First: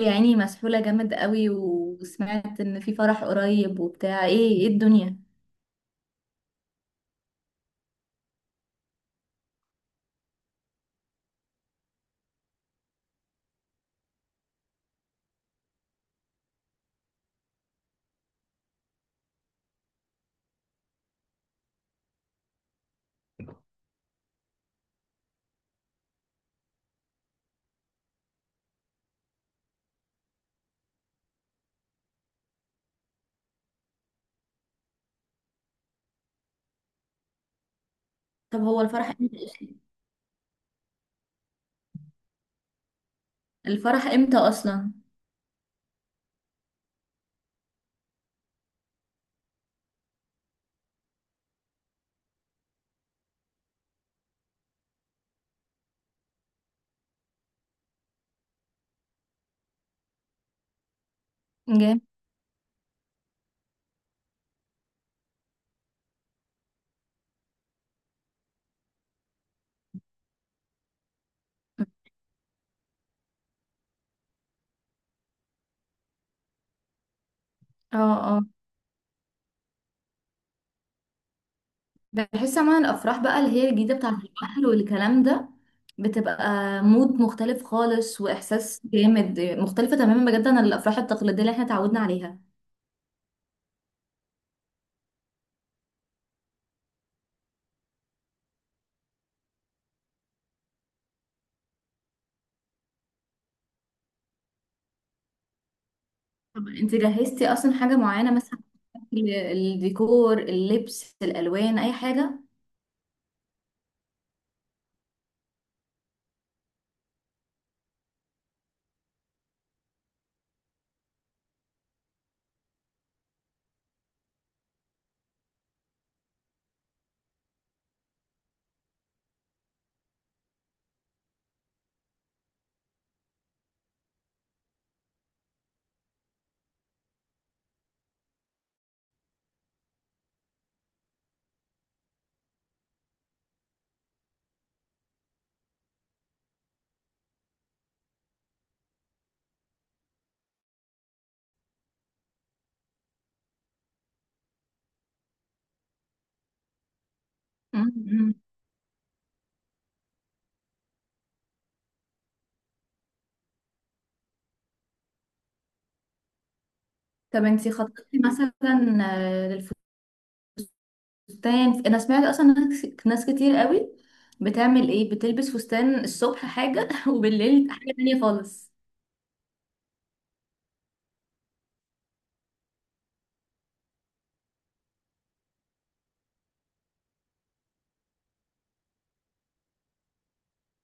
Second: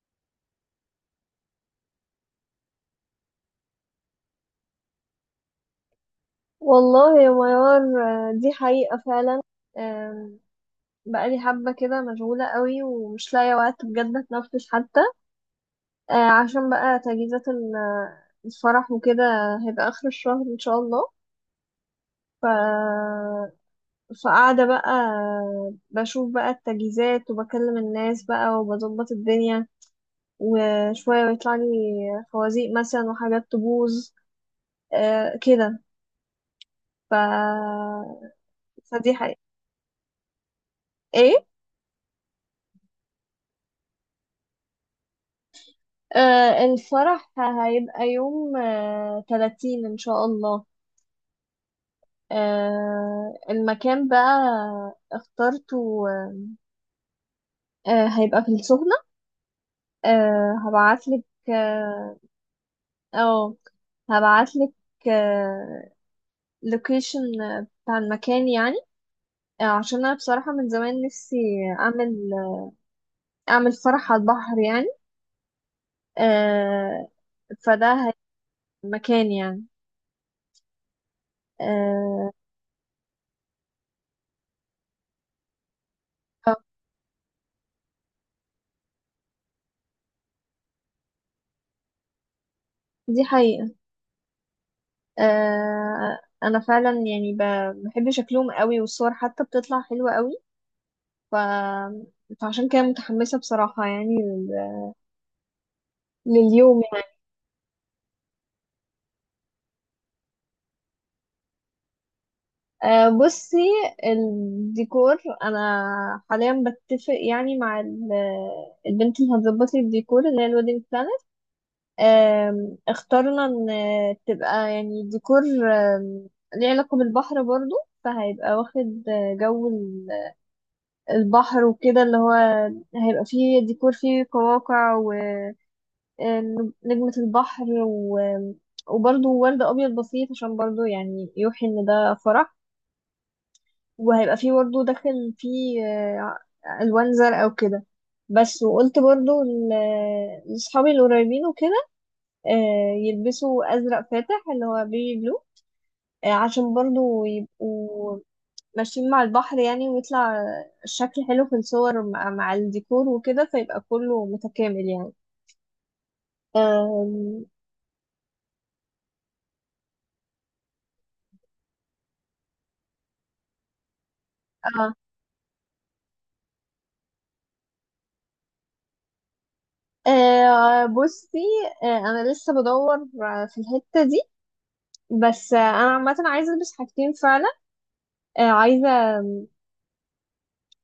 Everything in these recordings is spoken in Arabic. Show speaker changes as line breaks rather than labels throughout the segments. يا عيني، مسحولة جامد قوي. وسمعت ان في فرح قريب وبتاع. ايه ايه الدنيا؟
والله يا ميار، آه، دي حقيقة فعلا. آم، بقالي حبة كده مشغولة قوي ومش لاقية وقت بجد اتنفس حتى. عشان بقى تجهيزات الفرح وكده هيبقى آخر الشهر إن شاء الله. ف... فقاعدة بقى بشوف بقى التجهيزات وبكلم الناس بقى وبظبط الدنيا، وشوية بيطلع لي خوازيق مثلا وحاجات تبوظ، كده. ف...
طب هو
فدي
الفرح
حقيقة.
امتى اصلا؟
إيه؟
الفرح امتى اصلا؟
آه، الفرح هيبقى يوم 30 إن شاء الله. آه، المكان بقى اخترته، هيبقى في السخنة. هبعتلك،
جامد.
اه، أو هبعتلك آه لوكيشن بتاع المكان يعني. عشان أنا بصراحة من زمان نفسي أعمل فرح على البحر يعني، آه فده
اه،
هيبقى
اه،
المكان يعني، آه
بحس عموما الافراح بقى اللي هي الجديدة بتاعة البحر والكلام ده بتبقى
آه،
مود مختلف خالص، واحساس جامد مختلفة تماما بجد عن الافراح التقليدية اللي احنا اتعودنا عليها.
دي حقيقة. انا فعلا يعني بحب شكلهم قوي والصور حتى بتطلع حلوة قوي. ف... فعشان كده متحمسة بصراحة يعني
طب
لليوم
انت
يعني.
جهزتي اصلا حاجة معينة مثلا؟ الديكور، اللبس، الالوان، اي حاجة؟
آه، بصي، الديكور انا حاليا بتفق يعني مع البنت اللي هتظبط لي الديكور اللي هي الويدنج بلانر. اخترنا ان تبقى يعني ديكور، آم، ليه علاقة بالبحر برضو، فهيبقى واخد جو البحر وكده اللي هو هيبقى فيه ديكور فيه قواقع ونجمة البحر وبرضه ورد أبيض بسيط عشان برضه يعني يوحي إن ده فرح، وهيبقى فيه برضه داخل فيه ألوان زرقاء وكده. بس وقلت برضه لأصحابي القريبين وكده، يلبسوا أزرق فاتح اللي هو بيبي بلو، عشان برضه
م-
يبقوا
م.
ماشيين مع البحر يعني ويطلع الشكل حلو في الصور مع الديكور وكده، فيبقى كله متكامل يعني.
طب
أم...
انت خططتي مثلا فستان؟ انا سمعت اصلا ناس كتير قوي
اه،
بتعمل ايه، بتلبس فستان الصبح حاجه وبالليل حاجه تانية خالص.
آه، بصي، انا لسه بدور في الحتة دي. بس انا عامة عايزة البس حاجتين فعلا، عايزة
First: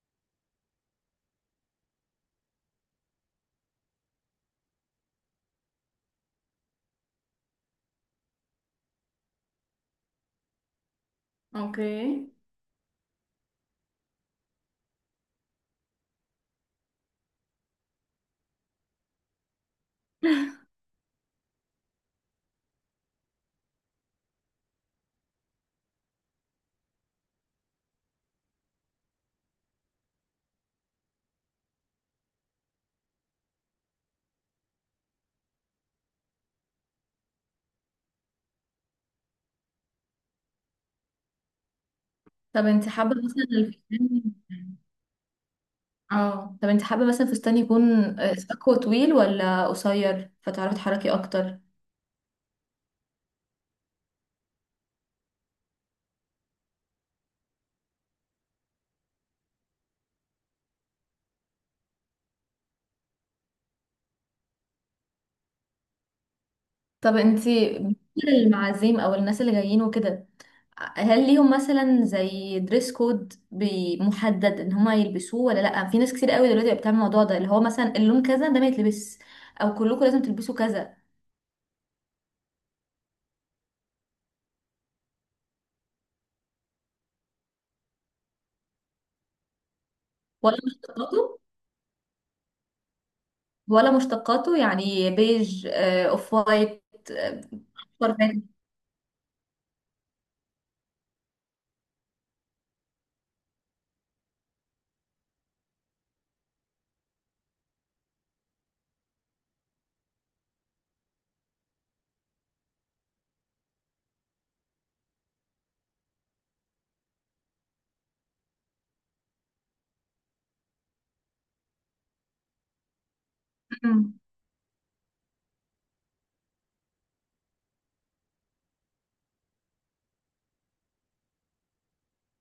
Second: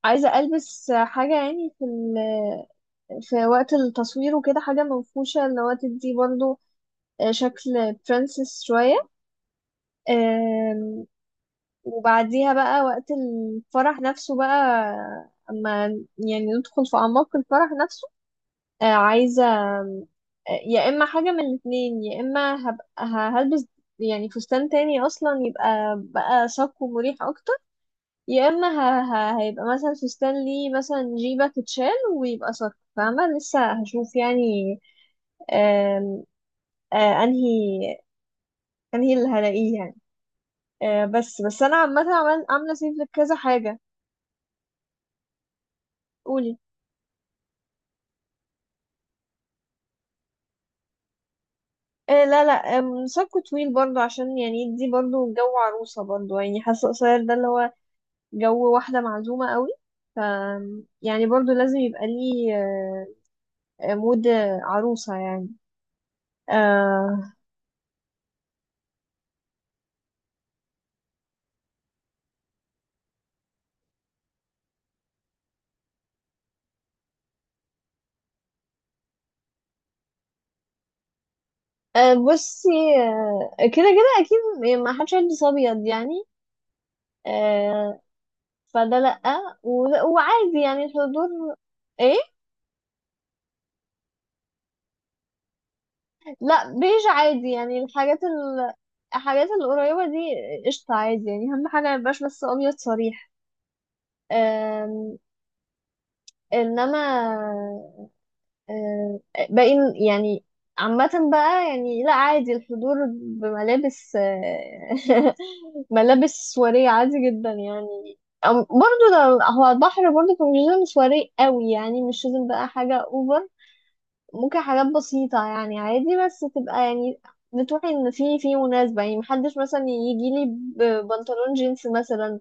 ألبس حاجة يعني في وقت التصوير وكده حاجة منفوشة اللي هو تدي برضو، شكل برنسس شوية.
اوكي.
وبعديها بقى وقت الفرح نفسه بقى، اما يعني ندخل في اعماق الفرح نفسه، عايزه، آم، يا اما حاجه من الاثنين، يا اما هبقى هلبس يعني فستان تاني اصلا يبقى بقى شاق ومريح اكتر، يا اما هيبقى مثلا فستان ليه مثلا جيبه تتشال ويبقى شاق فاهمه، لسه هشوف يعني. آم، آه، انهي انهي اللي هلاقيه يعني، بس بس انا عامه
طب
عامله
انت
سيف
حابه
لكذا
مثلا
حاجه.
الفستان، اه
قولي.
طب انت حابه مثلا فستان يكون اكوا طويل ولا قصير فتعرفي تحركي اكتر؟
إيه، لا لا، ساكو طويل برضو، عشان يعني دي برضو جو عروسة، برضو يعني حاسة قصير ده اللي هو جو واحدة معزومة قوي، ف يعني برضو لازم يبقى ليه مود عروسة يعني،
طب
آه.
انت بالنسبة للمعازيم او الناس اللي جايين وكده، هل ليهم مثلا زي دريس كود محدد ان هما يلبسوه ولا لا؟ في ناس كتير قوي دلوقتي بقت بتعمل الموضوع ده، اللي هو مثلا اللون كذا ده ما يتلبس، او كلكم لازم تلبسوا كذا.
آه، بصي، كده كده أكيد، يعني ما حدش هيلبس أبيض يعني، آه، فده لأ،
ولا
وعادي يعني
مشتقاته؟
الحضور. إيه،
ولا مشتقاته، يعني بيج، اوف
لأ
وايت،
بيج
آه،
عادي يعني
اصفر فاتح.
الحاجات القريبة دي، قشطة عادي يعني، أهم حاجة ميبقاش بس أبيض صريح. آم، انما آم، باقي يعني، عامة بقى يعني لا عادي الحضور بملابس ملابس سواريه عادي جدا يعني. برضو هو البحر برضو كان مش لازم سواري قوي يعني، مش لازم بقى حاجة اوفر،
أمم.
ممكن حاجات بسيطة يعني، عادي بس تبقى يعني بتروحي ان في مناسبة يعني، محدش مثلا يجي لي ببنطلون جينز مثلا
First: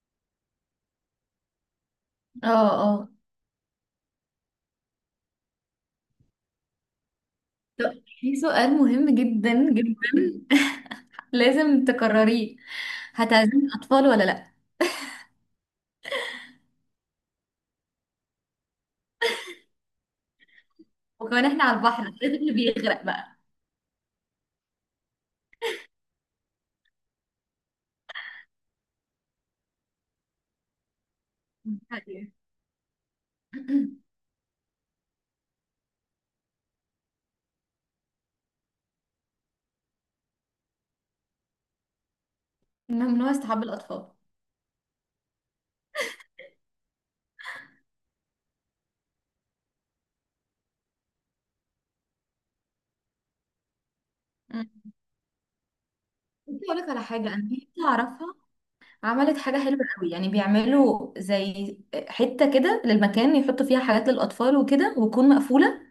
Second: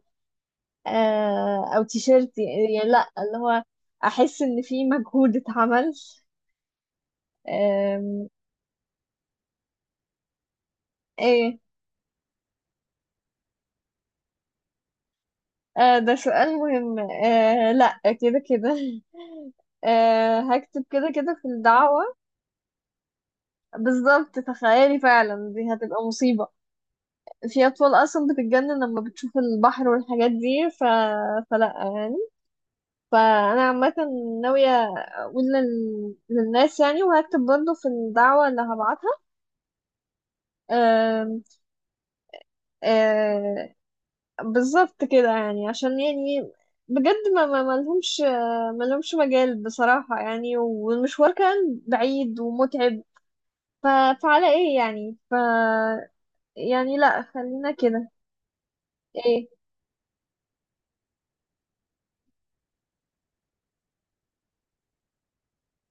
او تيشيرت
اه،
يعني، لا
اه،
اللي هو احس ان في مجهود اتعمل.
طب
آم،
في سؤال مهم جدا جدا
ايه،
لازم تكرريه. هتعزمي الاطفال ولا لا؟
آه، ده سؤال مهم، لا كده كده هكتب كده كده
وكمان
في
احنا على البحر،
الدعوة.
الطفل بيغرق بقى.
بالظبط، تخيلي فعلا دي هتبقى مصيبة، في أطفال أصلا بتتجنن لما بتشوف البحر والحاجات دي. فلا يعني، فأنا عامة ناوية أقول للناس يعني، وهكتب برضه في الدعوة اللي هبعتها. آم،
ممنوع استحب
آم،
الاطفال.
بالظبط كده يعني عشان يعني بجد ما لهمش مجال بصراحة يعني، والمشوار كان بعيد ومتعب. ف... فعلى
مم.
ايه يعني،
بصي اقول لك
يعني
على
لا
حاجه، انا في
خلينا
حته
كده.
اعرفها عملت
ايه،
حاجه حلوه قوي. يعني بيعملوا زي حته كده للمكان، يحطوا فيها حاجات للاطفال وكده، وتكون مقفوله،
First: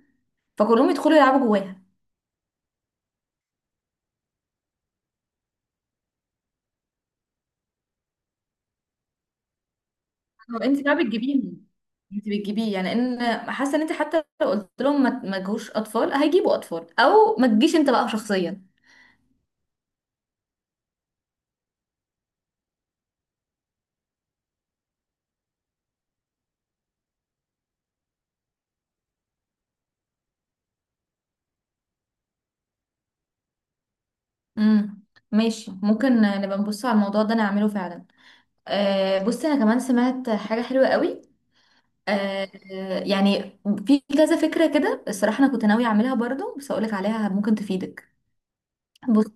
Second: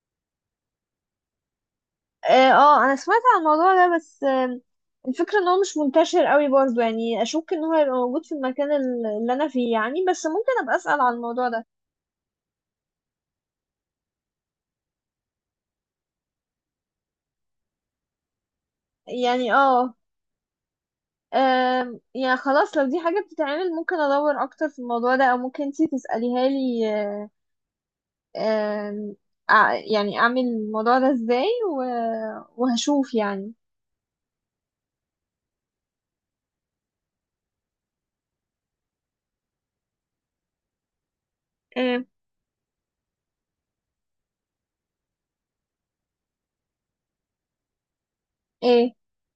فكلهم يدخلوا يلعبوا جواها.
اه، انا سمعت عن الموضوع ده، بس الفكرة ان هو مش منتشر قوي برضو، يعني اشك ان هو هيبقى موجود في المكان اللي انا فيه يعني، بس ممكن
هو
ابقى
انت بقى
اسأل عن الموضوع
بتجيبيهم؟
ده.
انت بتجيبيه يعني؟ ان حاسه ان انت حتى لو قلت لهم ما تجيبوش اطفال، هيجيبوا اطفال. او ما تجيش انت بقى شخصيا.
يعني اه، يعني خلاص لو دي حاجة بتتعمل ممكن أدور أكتر في الموضوع ده، أو ممكن انتي تسأليها لي، أم، يعني أعمل الموضوع ده ازاي وهشوف يعني.
امم، ماشي. ممكن نبقى نبص على الموضوع ده نعمله فعلا. أه بصي، انا كمان سمعت حاجه حلوه قوي.
أه،
آه يعني في كذا فكرة كده الصراحة. أنا كنت ناوية أعملها برضو، بس أقولك عليها ممكن تفيدك.
ايه،
بص،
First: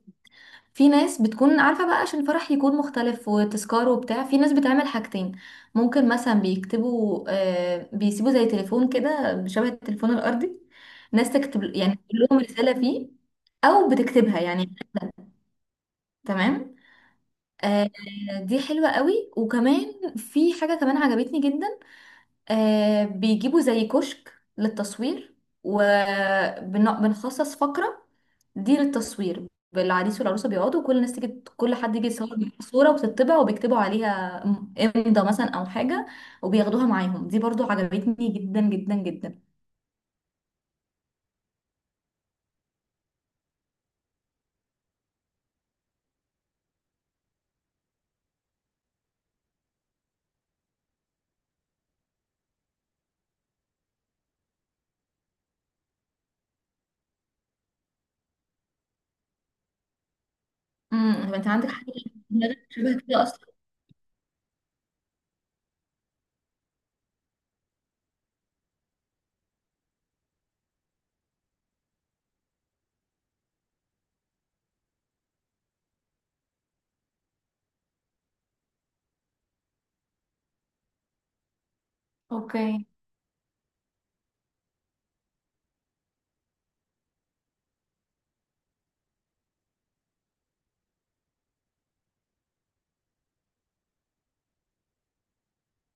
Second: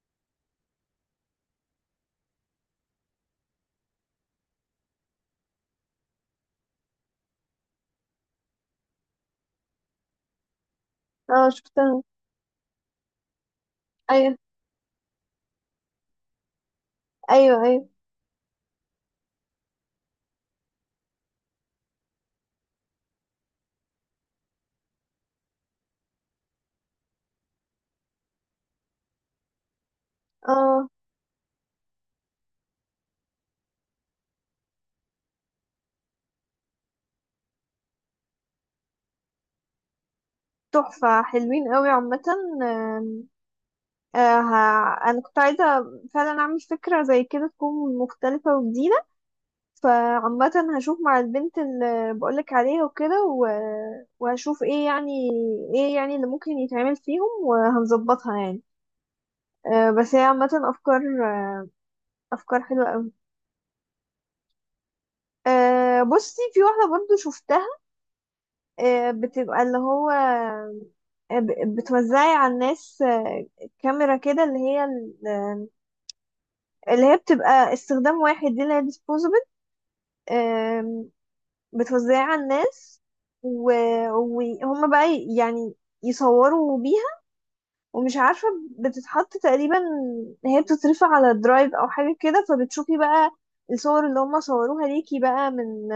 في ناس بتكون عارفة بقى عشان الفرح يكون مختلف وتذكار وبتاع. في ناس بتعمل حاجتين، ممكن مثلا بيكتبوا، آه بيسيبوا زي تليفون كده شبه التليفون الأرضي، ناس
اه
تكتب يعني،
شفتها،
تقول لهم رسالة فيه، أو
ايوه،
بتكتبها يعني. تمام.
ايوه، ايوه،
آه، دي حلوة قوي. وكمان في حاجة كمان عجبتني جدا، آه بيجيبوا زي كشك للتصوير وبنخصص فقرة دي للتصوير. العريس والعروسة بيقعدوا
اه،
وكل الناس تيجي، كل حد يجي يصور بيها صورة وبتطبع وبيكتبوا عليها امضى مثلا أو حاجة، وبياخدوها معاهم. دي برضو عجبتني جدا جدا جدا.
تحفة حلوين قوي عامة. أم، أنا كنت عايزة فعلا أعمل فكرة زي كده تكون مختلفة وجديدة، فعامة هشوف مع البنت اللي بقولك عليها وكده وهشوف ايه يعني، ايه يعني اللي ممكن يتعمل فيهم وهنظبطها يعني. أه بس هي عامة أفكار،
امم، انت عندك حاجة في
أفكار
دماغك
حلوة
شبه
أوي.
كده أصلا؟
أه، بصي، في واحدة برضو شفتها، أه بتبقى اللي هو بتوزعي على الناس كاميرا كده اللي هي اللي هي بتبقى استخدام واحد، دي اللي هي disposable، بتوزعها على
اوكي.
الناس و... وهم بقى يعني يصوروا بيها، ومش عارفة بتتحط تقريبا، هي بتترفع على درايف أو حاجة كده، فبتشوفي بقى الصور اللي هم صوروها ليكي بقى من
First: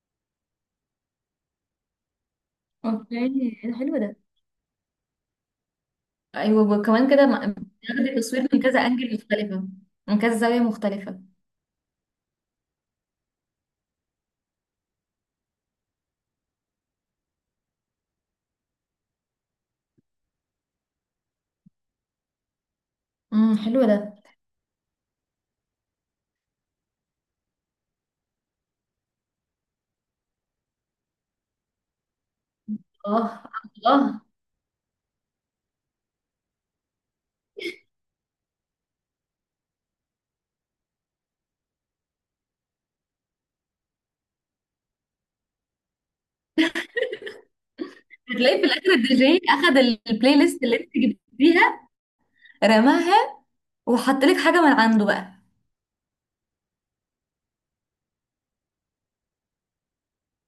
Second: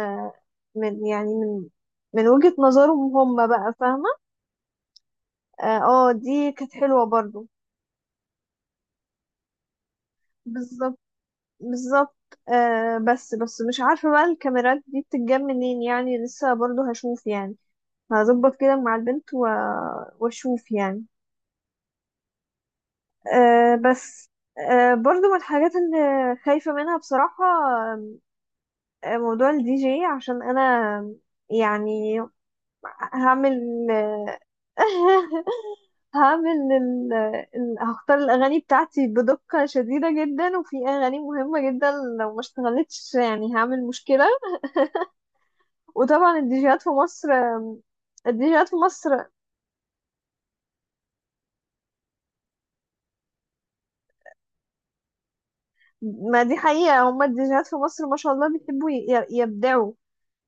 من يعني من من وجهة نظرهم
اوكي،
هم بقى،
ده حلو
فاهمة.
ده.
اه، دي كانت
ايوه،
حلوة
وكمان كده
برضو.
بتاخدي تصوير من كذا انجل مختلفة، من كذا زاوية
بالظبط،
مختلفة.
بالظبط، آه، بس بس مش عارفة بقى الكاميرات دي بتتجاب منين يعني، لسه برضو هشوف يعني، هظبط كده مع البنت واشوف يعني،
امم، حلو ده.
بس. برضو من الحاجات اللي خايفة منها بصراحة موضوع الدي جي، عشان أنا يعني
اه.
هعمل
الله.
هعمل هختار الأغاني بتاعتي بدقة شديدة جدا، وفي أغاني مهمة جدا لو ما اشتغلتش يعني هعمل مشكلة، وطبعا
بتلاقي في
الديجيهات في
الاخر الدي
مصر،
جي اخد البلاي ليست اللي انت جبتيها، رماها، وحط لك حاجه من عنده بقى.
ما دي حقيقة، هما الديجيهات في مصر ما شاء الله بيحبوا يبدعوا،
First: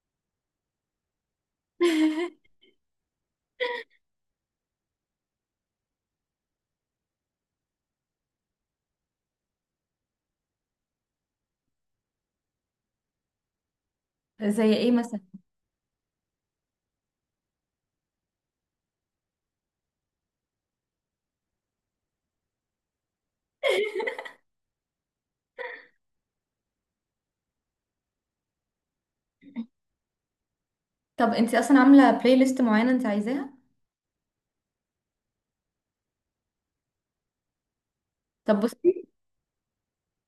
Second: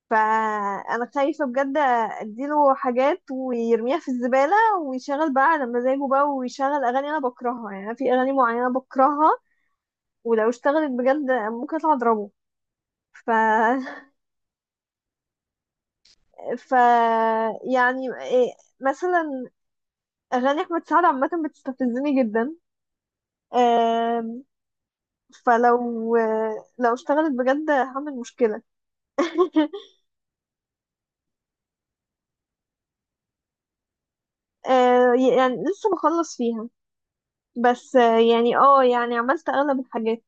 فانا خايفه بجد اديله حاجات ويرميها في الزباله، ويشغل بقى على مزاجه بقى، ويشغل اغاني انا بكرهها، يعني أنا في اغاني معينه بكرهها، ولو اشتغلت بجد ممكن اطلع اضربه. ف
زي ايه مثلا؟
ف يعني إيه، مثلا اغاني احمد سعد عامه بتستفزني جدا. آم، فلو آه، لو اشتغلت بجد هعمل مشكلة
طب انت اصلا عامله بلاي ليست معينه انت عايزاها؟
آه، يعني لسه بخلص فيها، بس يعني
طب
اه،
بصي،
يعني عملت اغلب الحاجات.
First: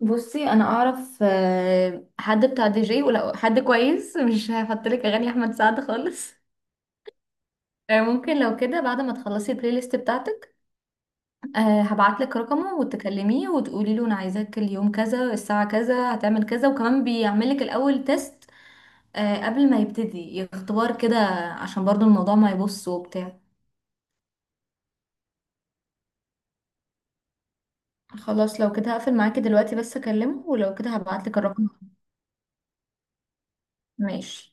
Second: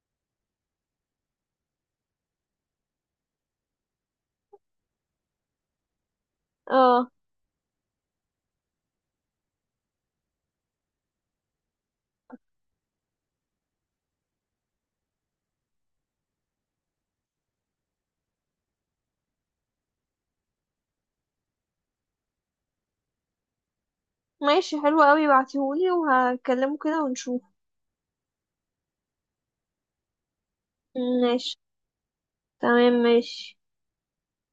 انا اعرف حد بتاع دي جي، ولو حد كويس مش هحط لك اغاني احمد سعد خالص.
اه،
ممكن لو كده بعد ما تخلصي البلاي ليست بتاعتك، هبعت لك رقمه وتكلميه وتقولي له انا عايزاك اليوم كذا الساعه كذا هتعمل كذا، وكمان بيعمل لك الاول تيست، قبل ما يبتدي، اختبار كده، عشان برضو الموضوع ما يبص وبتاع.
ماشي، حلو قوي، بعتهولي وهكلمه كده ونشوف.
خلاص لو كده هقفل معاكي دلوقتي، بس اكلمه ولو كده هبعتلك
ماشي،
الرقم.
تمام، ماشي.
ماشي.